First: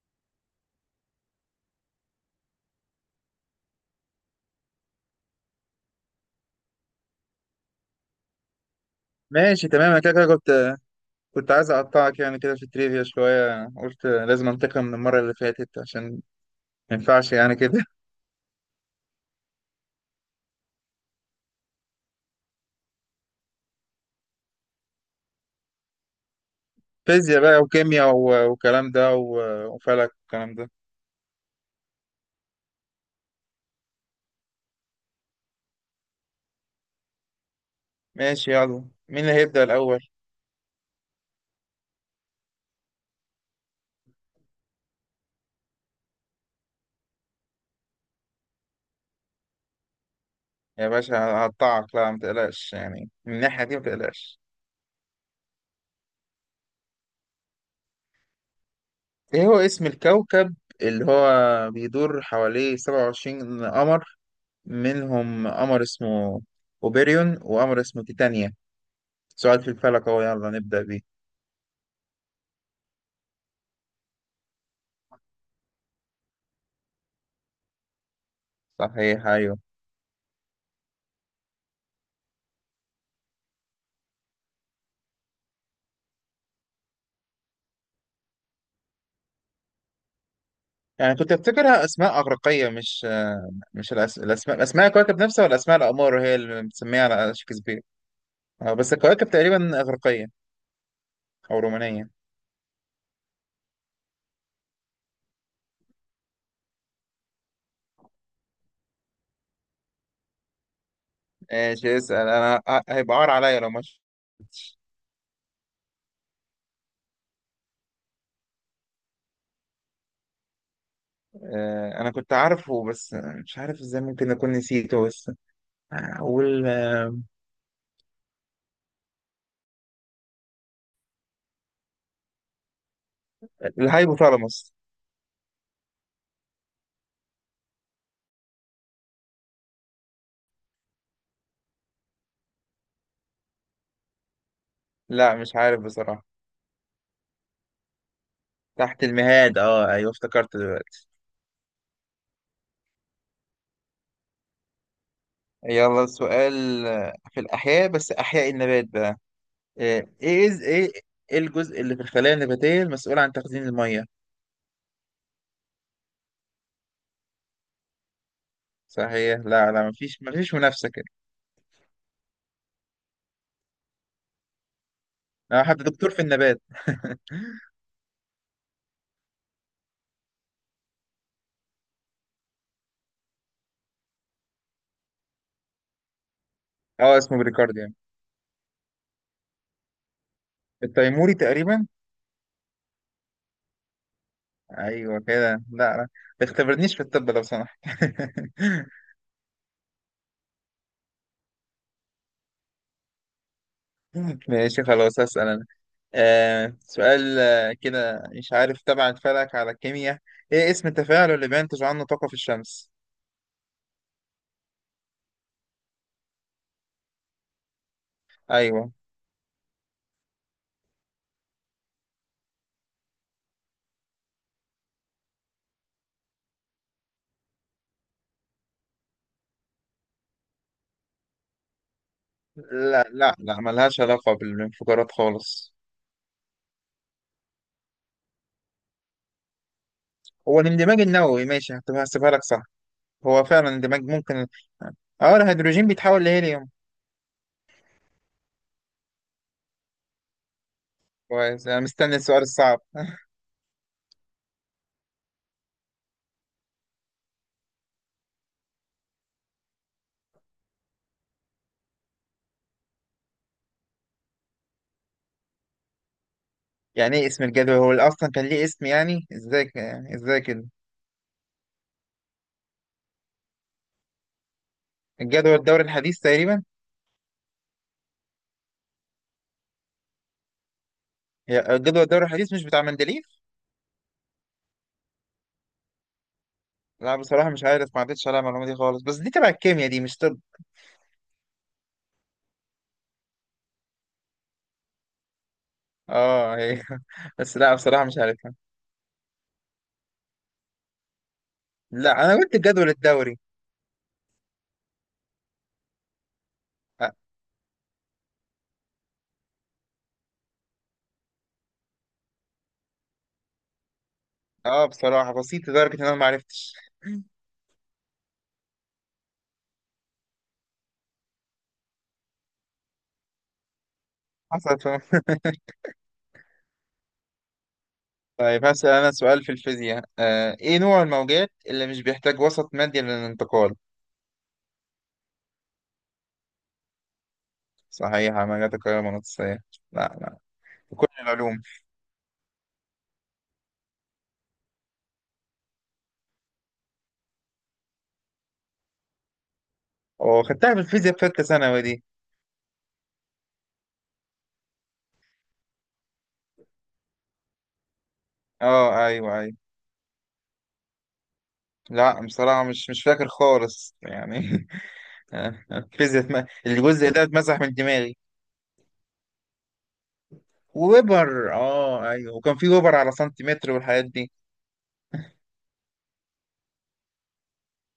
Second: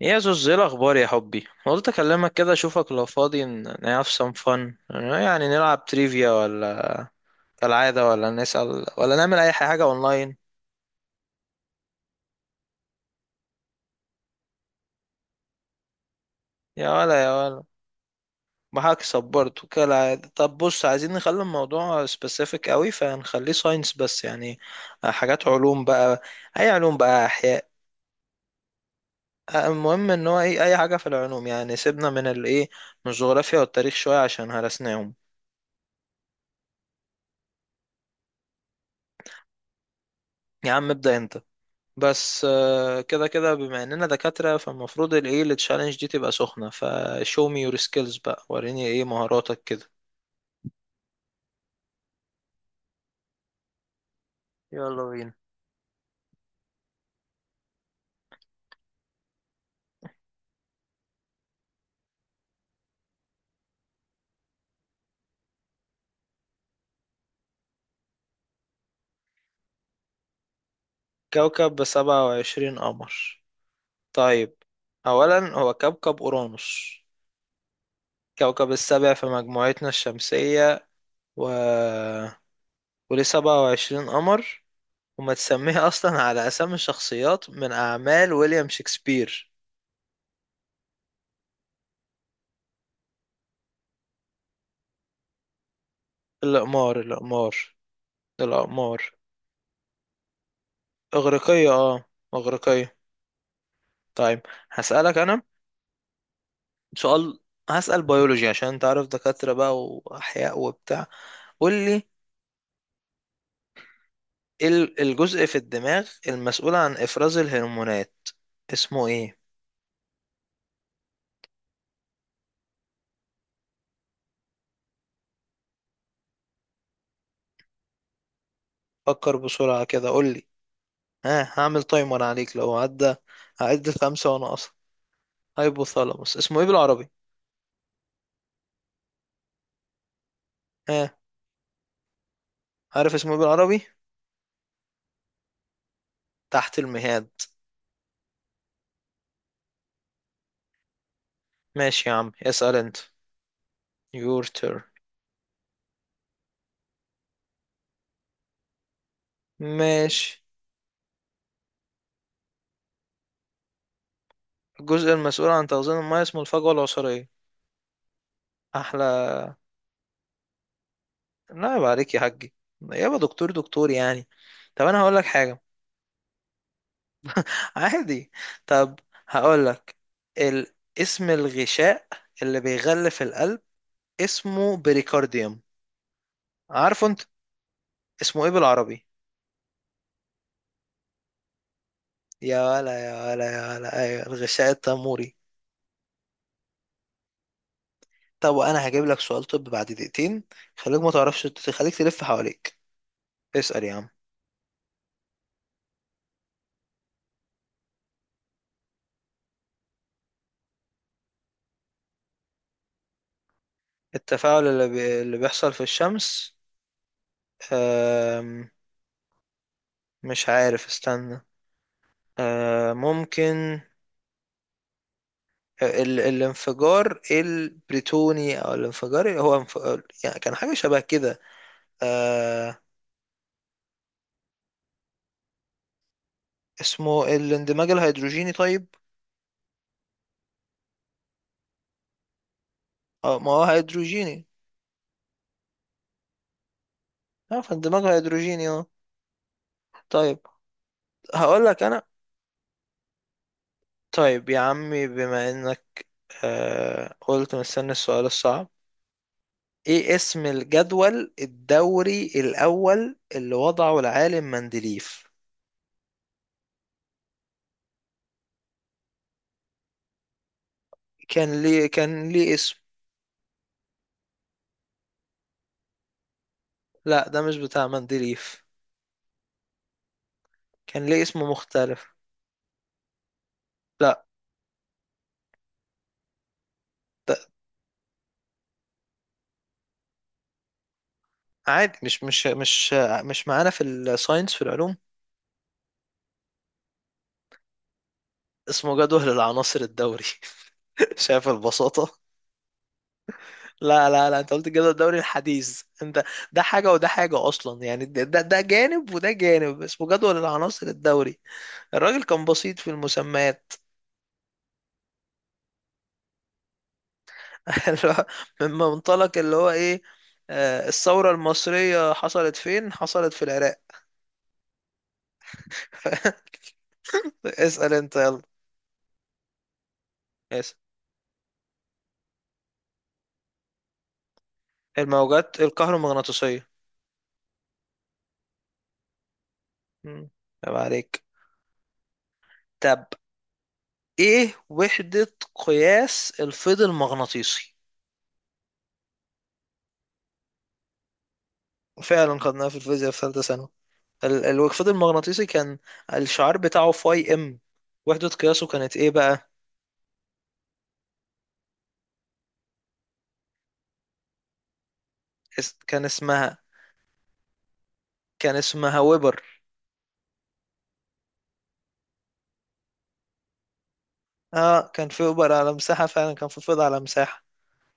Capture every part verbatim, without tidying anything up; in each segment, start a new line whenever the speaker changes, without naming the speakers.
يا زوز، ايه الاخبار يا حبي؟ قلت اكلمك كده، اشوفك لو فاضي، ن- نعرف سم فن، يعني نلعب تريفيا ولا كالعاده، ولا نسأل، ولا نعمل اي
ماشي،
حاجه
تمام. انا كده كده
اونلاين.
كنت كنت عايز اقطعك يعني كده في التريفيا شويه. قلت لازم انتقم من المره اللي فاتت، عشان
يا
ما
ولا، يا
ينفعش يعني
ولا،
كده.
معاك صبرت كالعاده. طب بص، عايزين نخلي الموضوع سبيسيفيك قوي، فنخليه ساينس بس، يعني حاجات علوم بقى. اي علوم بقى،
فيزياء بقى
احياء،
وكيمياء و- والكلام ده و-
المهم
وفلك
ان هو
والكلام
ايه،
ده.
اي حاجه في العلوم، يعني سيبنا من الايه، من الجغرافيا والتاريخ شويه عشان هرسناهم.
ماشي، يلا مين اللي هيبدأ الاول؟
يا عم، ابدأ انت. بس آه، كده كده، بما اننا دكاترة فالمفروض الايه التشالنج دي تبقى سخنة. فشو مي يور سكيلز بقى، وريني ايه مهاراتك كده.
يا باشا هقطعك، لا ما تقلقش يعني من الناحيه دي، ما تقلقش.
يلا بينا.
ايه هو اسم الكوكب اللي هو بيدور حواليه سبعة وعشرين قمر، منهم قمر اسمه اوبيريون وقمر اسمه تيتانيا؟ سؤال في الفلك اهو، يلا نبدأ بيه.
كوكب بسبعة وعشرين قمر؟ طيب. اولا هو كوكب اورانوس، كوكب السابع في
صحيح، ايوه.
مجموعتنا الشمسية. و... وليه سبعة وعشرين قمر. وما تسميه اصلا على اسامي الشخصيات من اعمال ويليام شكسبير.
يعني كنت افتكرها اسماء اغريقيه، مش آه، مش الأس... الاسماء. اسماء الكواكب نفسها ولا اسماء الاقمار هي اللي
الاقمار،
مسميها على
الاقمار.
شكسبير؟ آه، بس
الاقمار.
الكواكب تقريبا اغريقيه او
اغريقية، اه،
رومانيه.
اغريقية. طيب. هسألك أنا سؤال. هسأل بيولوجي، عشان أنت عارف، دكاترة بقى وأحياء وبتاع. قول
ايش
لي،
اسال انا؟ ه- هيبقى عار عليا لو مش.
إيه ال- الجزء في الدماغ المسؤول عن إفراز الهرمونات اسمه إيه؟
آه، انا كنت عارفه بس مش عارف ازاي ممكن اكون نسيته. بس اقول آه،
فكر بسرعة كده، قول لي. ها، هعمل تايمر عليك لو عدى. هعد الخمسة وأنا أصلا.
الهايبوثالاموس.
هايبوثالاموس، اسمه إيه بالعربي؟ ها؟ عارف اسمه إيه بالعربي؟
لا مش عارف بصراحه.
تحت المهاد.
تحت المهاد، اه ايوه افتكرت دلوقتي.
ماشي يا عم، اسأل أنت. your turn.
يلا سؤال آه، في الاحياء، بس احياء النبات بقى. ايه
ماشي.
ايه إز- ايه، إيه الجزء اللي في الخلايا النباتية المسؤول عن تخزين المية؟
الجزء المسؤول عن تخزين المياه اسمه الفجوة العصارية.
صحيح.
أحلى.
لا لا، مفيش مفيش منافسة كده.
لا، عيب عليك يا حاجي، يابا، دكتور دكتور يعني. طب انا هقول لك حاجه.
انا حتى دكتور في النبات.
عادي. طب، هقول لك ال... اسم الغشاء اللي بيغلف القلب اسمه بريكارديوم. عارفه
اه
انت
اسمه بريكارد يعني.
اسمه ايه بالعربي؟
التيموري تقريبا.
يا ولا، يا ولا، يا ولا، ايوه الغشاء
ايوه
التاموري.
كده. لا لا، ما تختبرنيش في الطب لو سمحت.
طب انا هجيب لك سؤال طب بعد دقيقتين. خليك ما تعرفش، خليك تلف حواليك. اسأل يا عم.
ماشي خلاص هسأل انا. آه سؤال، آه، كده مش عارف تبع الفلك على الكيمياء. ايه اسم التفاعل اللي بينتج عنه طاقة في الشمس؟
التفاعل اللي, بي... اللي بيحصل في الشمس. أم...
ايوه.
مش عارف، استنى. أم... ممكن ال- الانفجار البريتوني، او الانفجار اللي هو انف... يعني كان حاجه شبه كده. آه.
لا لا لا، ملهاش علاقة بالانفجارات خالص.
اسمه الاندماج الهيدروجيني. طيب.
هو الاندماج النووي، ماشي هتبقى هسيبها لك صح.
اه،
هو
ما هو
فعلا اندماج
هيدروجيني.
ممكن. اه، الهيدروجين بيتحول لهيليوم.
اه، فاندماج هيدروجيني، اه. طيب. هقول
كويس، انا
لك انا.
مستني السؤال الصعب.
طيب يا عمي، بما انك آه قلت مستني السؤال الصعب، ايه اسم الجدول الدوري الاول اللي وضعه العالم مندليف؟
يعني ايه اسم الجدول؟ هو اللي اصلا كان ليه اسم؟ يعني ازاي ك- يعني ازاي كده؟
كان ليه كان ليه اسم.
الجدول الدوري الحديث تقريبا.
لا، ده مش بتاع مندليف. كان ليه اسم
هي- الجدول
مختلف.
الدوري الحديث مش بتاع مندليف؟
لا.
لا بصراحة مش عارف، ما عدتش عليها المعلومة دي خالص، بس دي تبع الكيمياء دي مش طب.
عادي، مش مش مش مش معانا في الساينس، في العلوم.
اه هي. بس لا بصراحة مش عارفها.
اسمه جدول العناصر الدوري. شايف البساطة؟
لا انا قلت الجدول الدوري.
لا، لا، لا، انت قلت الجدول الدوري الحديث انت. ده حاجة وده
اه.
حاجة اصلا، يعني ده ده ده جانب وده جانب، اسمه جدول العناصر الدوري. الراجل كان بسيط في المسميات.
آه، بصراحة بسيط لدرجة ان انا ما عرفتش.
اللي هو، من منطلق اللي هو ايه، آه، الثورة المصرية حصلت فين؟ حصلت في العراق.
حصلت.
اسأل انت يلا.
طيب هسأل أنا سؤال في الفيزياء، آه،
اسأل.
إيه نوع الموجات اللي مش بيحتاج وسط مادي للانتقال؟
الموجات الكهرومغناطيسية.
صحيحة، موجات القاهرة المغناطيسية. لا
مم.
لا،
طب،
في كل
عليك.
العلوم.
طب، ايه وحدة قياس الفيض المغناطيسي؟
أو خدتها في الفيزياء في ثالثة ثانوي دي.
فعلا خدناها في الفيزياء في ثالثة ثانوي. ال- ال- الفيض المغناطيسي كان الشعار بتاعه فاي ام، وحدة قياسه كانت
أه
ايه
أيوه
بقى؟
أيوه. لا بصراحة مش مش فاكر خالص يعني.
اس- كان
الفيزياء اتم-
اسمها
الجزء ده اتمسح من دماغي.
كان اسمها ويبر.
وويبر، أه أيوه، وكان في ويبر على سنتيمتر والحاجات دي.
اه، كان في ويبر على مساحة، فعلا كان في فيض على مساحة.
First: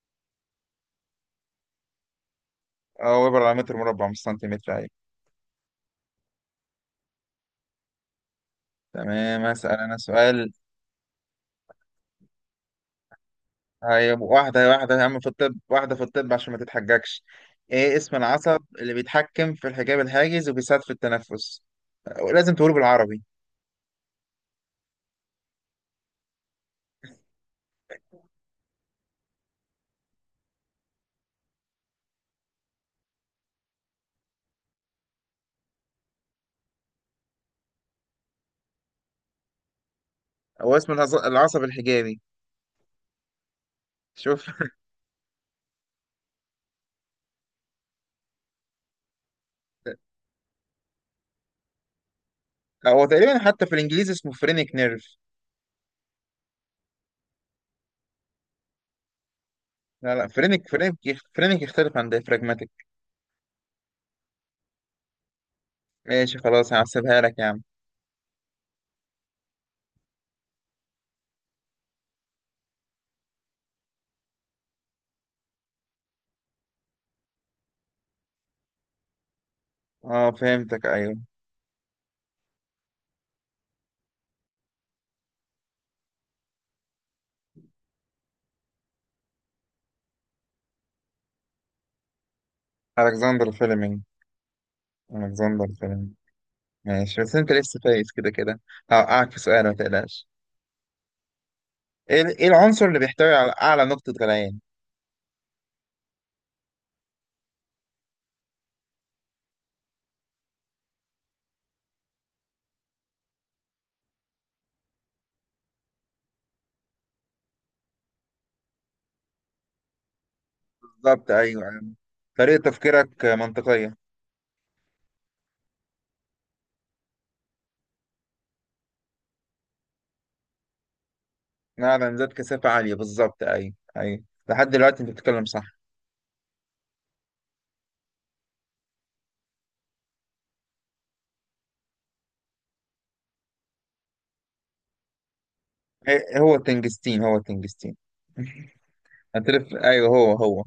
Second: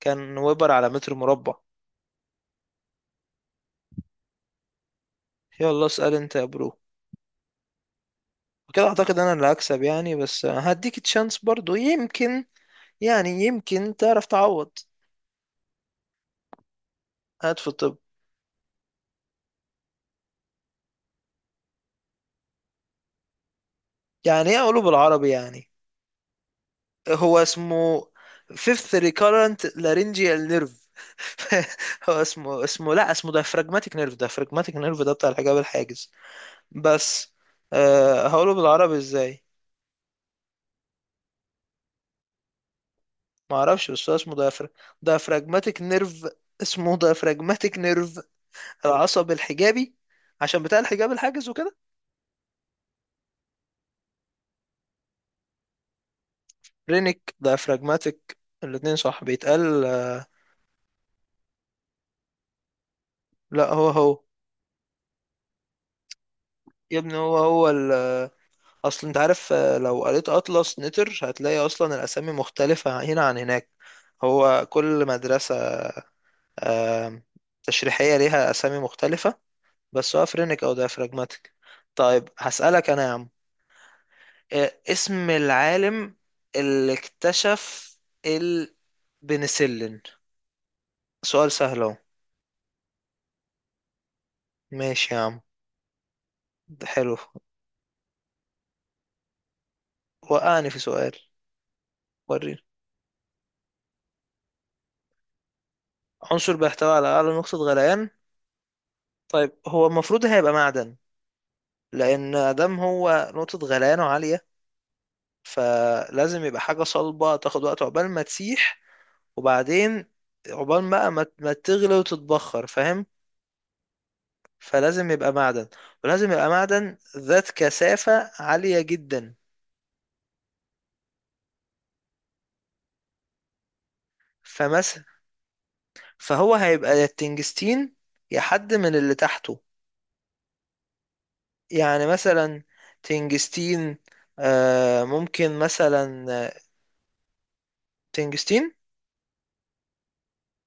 كان ويبر على متر مربع.
أه، ويبر على متر مربع مش سنتيمتر، أيوه.
يلا اسأل انت يا برو، وكده اعتقد انا
تمام
اللي
هسأل
هكسب
أنا
يعني. بس
سؤال.
هديك تشانس برضو، يمكن يعني يمكن
هي
تعرف تعوض.
واحدة واحدة يا عم، في الطب واحدة في الطب عشان ما تتحججش.
هات في الطب.
ايه اسم العصب اللي بيتحكم في الحجاب الحاجز وبيساعد في التنفس؟ لازم تقوله بالعربي.
يعني ايه قولوا بالعربي يعني؟ هو اسمه fifth recurrent laryngeal nerve. هو اسمه اسمه لا، اسمه diaphragmatic nerve. diaphragmatic nerve ده بتاع الحجاب الحاجز بس. أه هقوله بالعربي ازاي؟
هو اسم العص- العصب الحجابي.
ما اعرفش، بس هو اسمه
شوف،
diaphrag- diaphragmatic nerve. اسمه diaphragmatic nerve، العصب الحجابي، عشان بتاع الحجاب الحاجز وكده.
هو تقريبا حتى في الانجليزي اسمه فرينك نيرف.
رينيك diaphragmatic، الاتنين صح بيتقال.
لا
آه،
لا، فرينك فرينك. فرينك يختلف عن ديفراجماتيك.
لا، هو هو.
ماشي خلاص،
يا ابني،
هحسبها
هو
لك يا عم.
هو. اصل انت عارف، آه، لو قريت اطلس نتر هتلاقي اصلا الاسامي مختلفة هنا عن هناك. هو كل مدرسة آم، تشريحية ليها اسامي مختلفة. بس
اه
هو افرينيك او
فهمتك، ايوه.
ديافراجماتيك. طيب، هسألك انا يا عم، آه، اسم العالم اللي اكتشف البنسلين؟ سؤال سهل اهو.
الكسندر فيلمينج.
ماشي يا عم،
الكسندر فيلمينج.
ده حلو.
ماشي، بس انت لسه فايز كده كده. هوقعك في سؤال ما تقلقش.
وقعني في سؤال.
ايه إيه
وريني،
العنصر اللي بيحتوي على اعلى نقطة غليان؟
عنصر بيحتوي على اعلى نقطة غليان. طيب، هو المفروض هيبقى معدن، لان ادم هو نقطة غليانه عالية، فلازم يبقى حاجة صلبة تاخد وقت عقبال ما تسيح، وبعدين عقبال بقى ما
بالظبط،
ما
ايوه أيوة.
تغلي
طريقه
وتتبخر، فاهم؟
تفكيرك منطقيه.
فلازم يبقى معدن، ولازم يبقى معدن ذات كثافة عالية جدا.
نعم، ذات كثافه عاليه، بالظبط ايوه ايوه. لحد
فمثلا،
دلوقتي انت بتتكلم صح.
فهو هيبقى يا التنجستين، يا حد من اللي تحته. يعني مثلا تنجستين، آه، ممكن مثلا
إيه، هو التنجستين، هو التنجستين.
تنجستين،
هتلف، ايوه، هو هو.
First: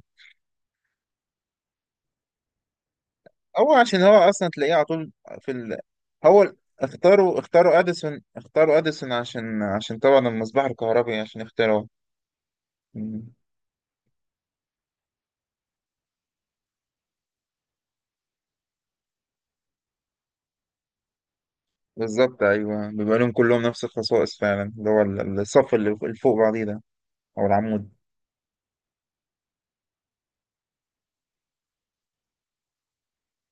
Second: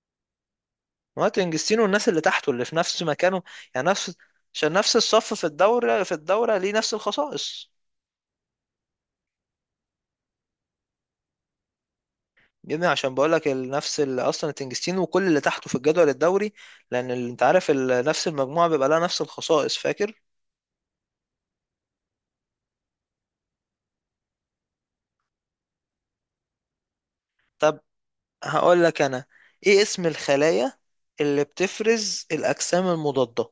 مارتن جستين والناس اللي تحته اللي في نفس مكانه.
هو
يعني
عشان هو
نفس،
اصلا
عشان
تلاقيه على
نفس
طول
الصف في
في ال...
الدورة في
هو ال-
الدورة ليه نفس
اختاروا
الخصائص.
اختاروا اديسون، اختاروا اديسون عشان عشان طبعا المصباح الكهربي عشان اختاروا.
جدا، عشان بقول
مم.
لك نفس ال- اصلا تنجستين وكل اللي تحته في الجدول الدوري، لان ال- انت عارف ال- نفس المجموعة بيبقى لها نفس الخصائص، فاكر؟
بالظبط ايوه، بيبقى لهم كلهم نفس الخصائص فعلا، اللي هو ال- الصف اللي فوق بعضيه ده او
طب،
العمود.
هقول لك انا، ايه اسم الخلايا اللي بتفرز الاجسام المضادة؟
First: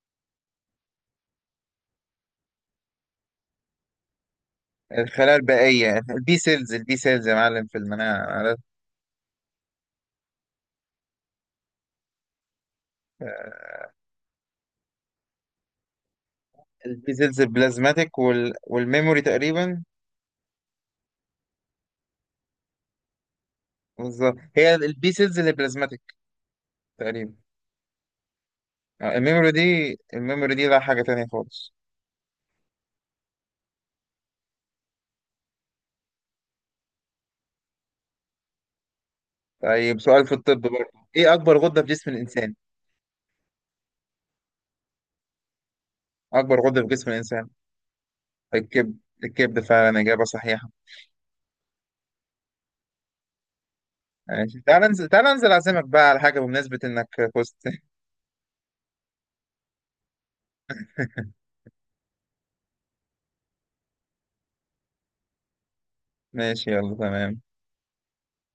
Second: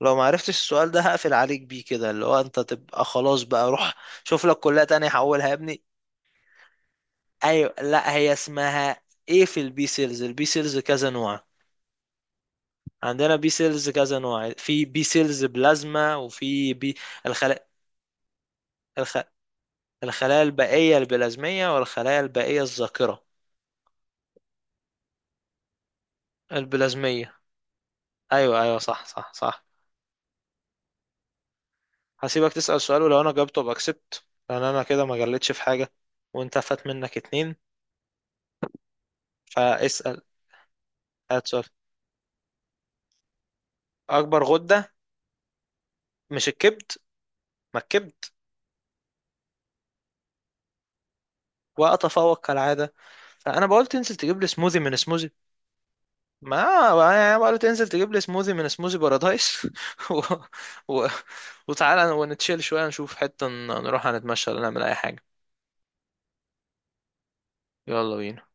لو ما عرفتش السؤال ده هقفل عليك بيه كده، اللي هو انت تبقى خلاص بقى، روح شوف لك كلية تانية
الخلايا
حولها يا ابني.
البائية، البي سيلز، البي سيلز يا معلم
ايوه،
في
لا،
المناعة
هي
عارف.
اسمها ايه، في البي سيلز البي سيلز كذا نوع. عندنا بي سيلز كذا نوع، في بي سيلز بلازما وفي بي.
البي سيلز
الخلايا
البلازماتيك وال...
الخ...
والميموري تقريبا.
الخلايا البائية البلازمية والخلايا البائية الذاكرة.
بالظبط، هي البي سيلز اللي بلازماتيك تقريبا.
البلازمية. ايوه، ايوه، صح،
آه،
صح،
الميموري دي،
صح.
الميموري دي لا، حاجة تانية خالص.
هسيبك تسأل سؤال، ولو انا جاوبته باكسبت، لان انا كده ما جلتش في حاجة، وانت فات منك اتنين.
طيب
فاسأل،
سؤال في الطب برضه، ايه
هات
أكبر
سؤال.
غدة في جسم الإنسان؟
اكبر غدة؟ مش
أكبر غدة في
الكبد؟
جسم الإنسان.
ما الكبد.
الكبد. الكبد فعلا، إجابة صحيحة.
واتفوق كالعادة. فانا بقول تنزل تجيب لي
ماشي،
سموذي
تعال
من
انزل، تعال
سموذي،
انزل أعزمك بقى على حاجة
ما
بمناسبة إنك
ما- بقى له
فزت.
تنزل تجيب لي سموذي من سموذي بارادايس. و... و... وتعالى ونتشيل شوية، نشوف حتة، ن- نروح نتمشى ولا نعمل أي حاجة.
ماشي يلا تمام.
يلا بينا.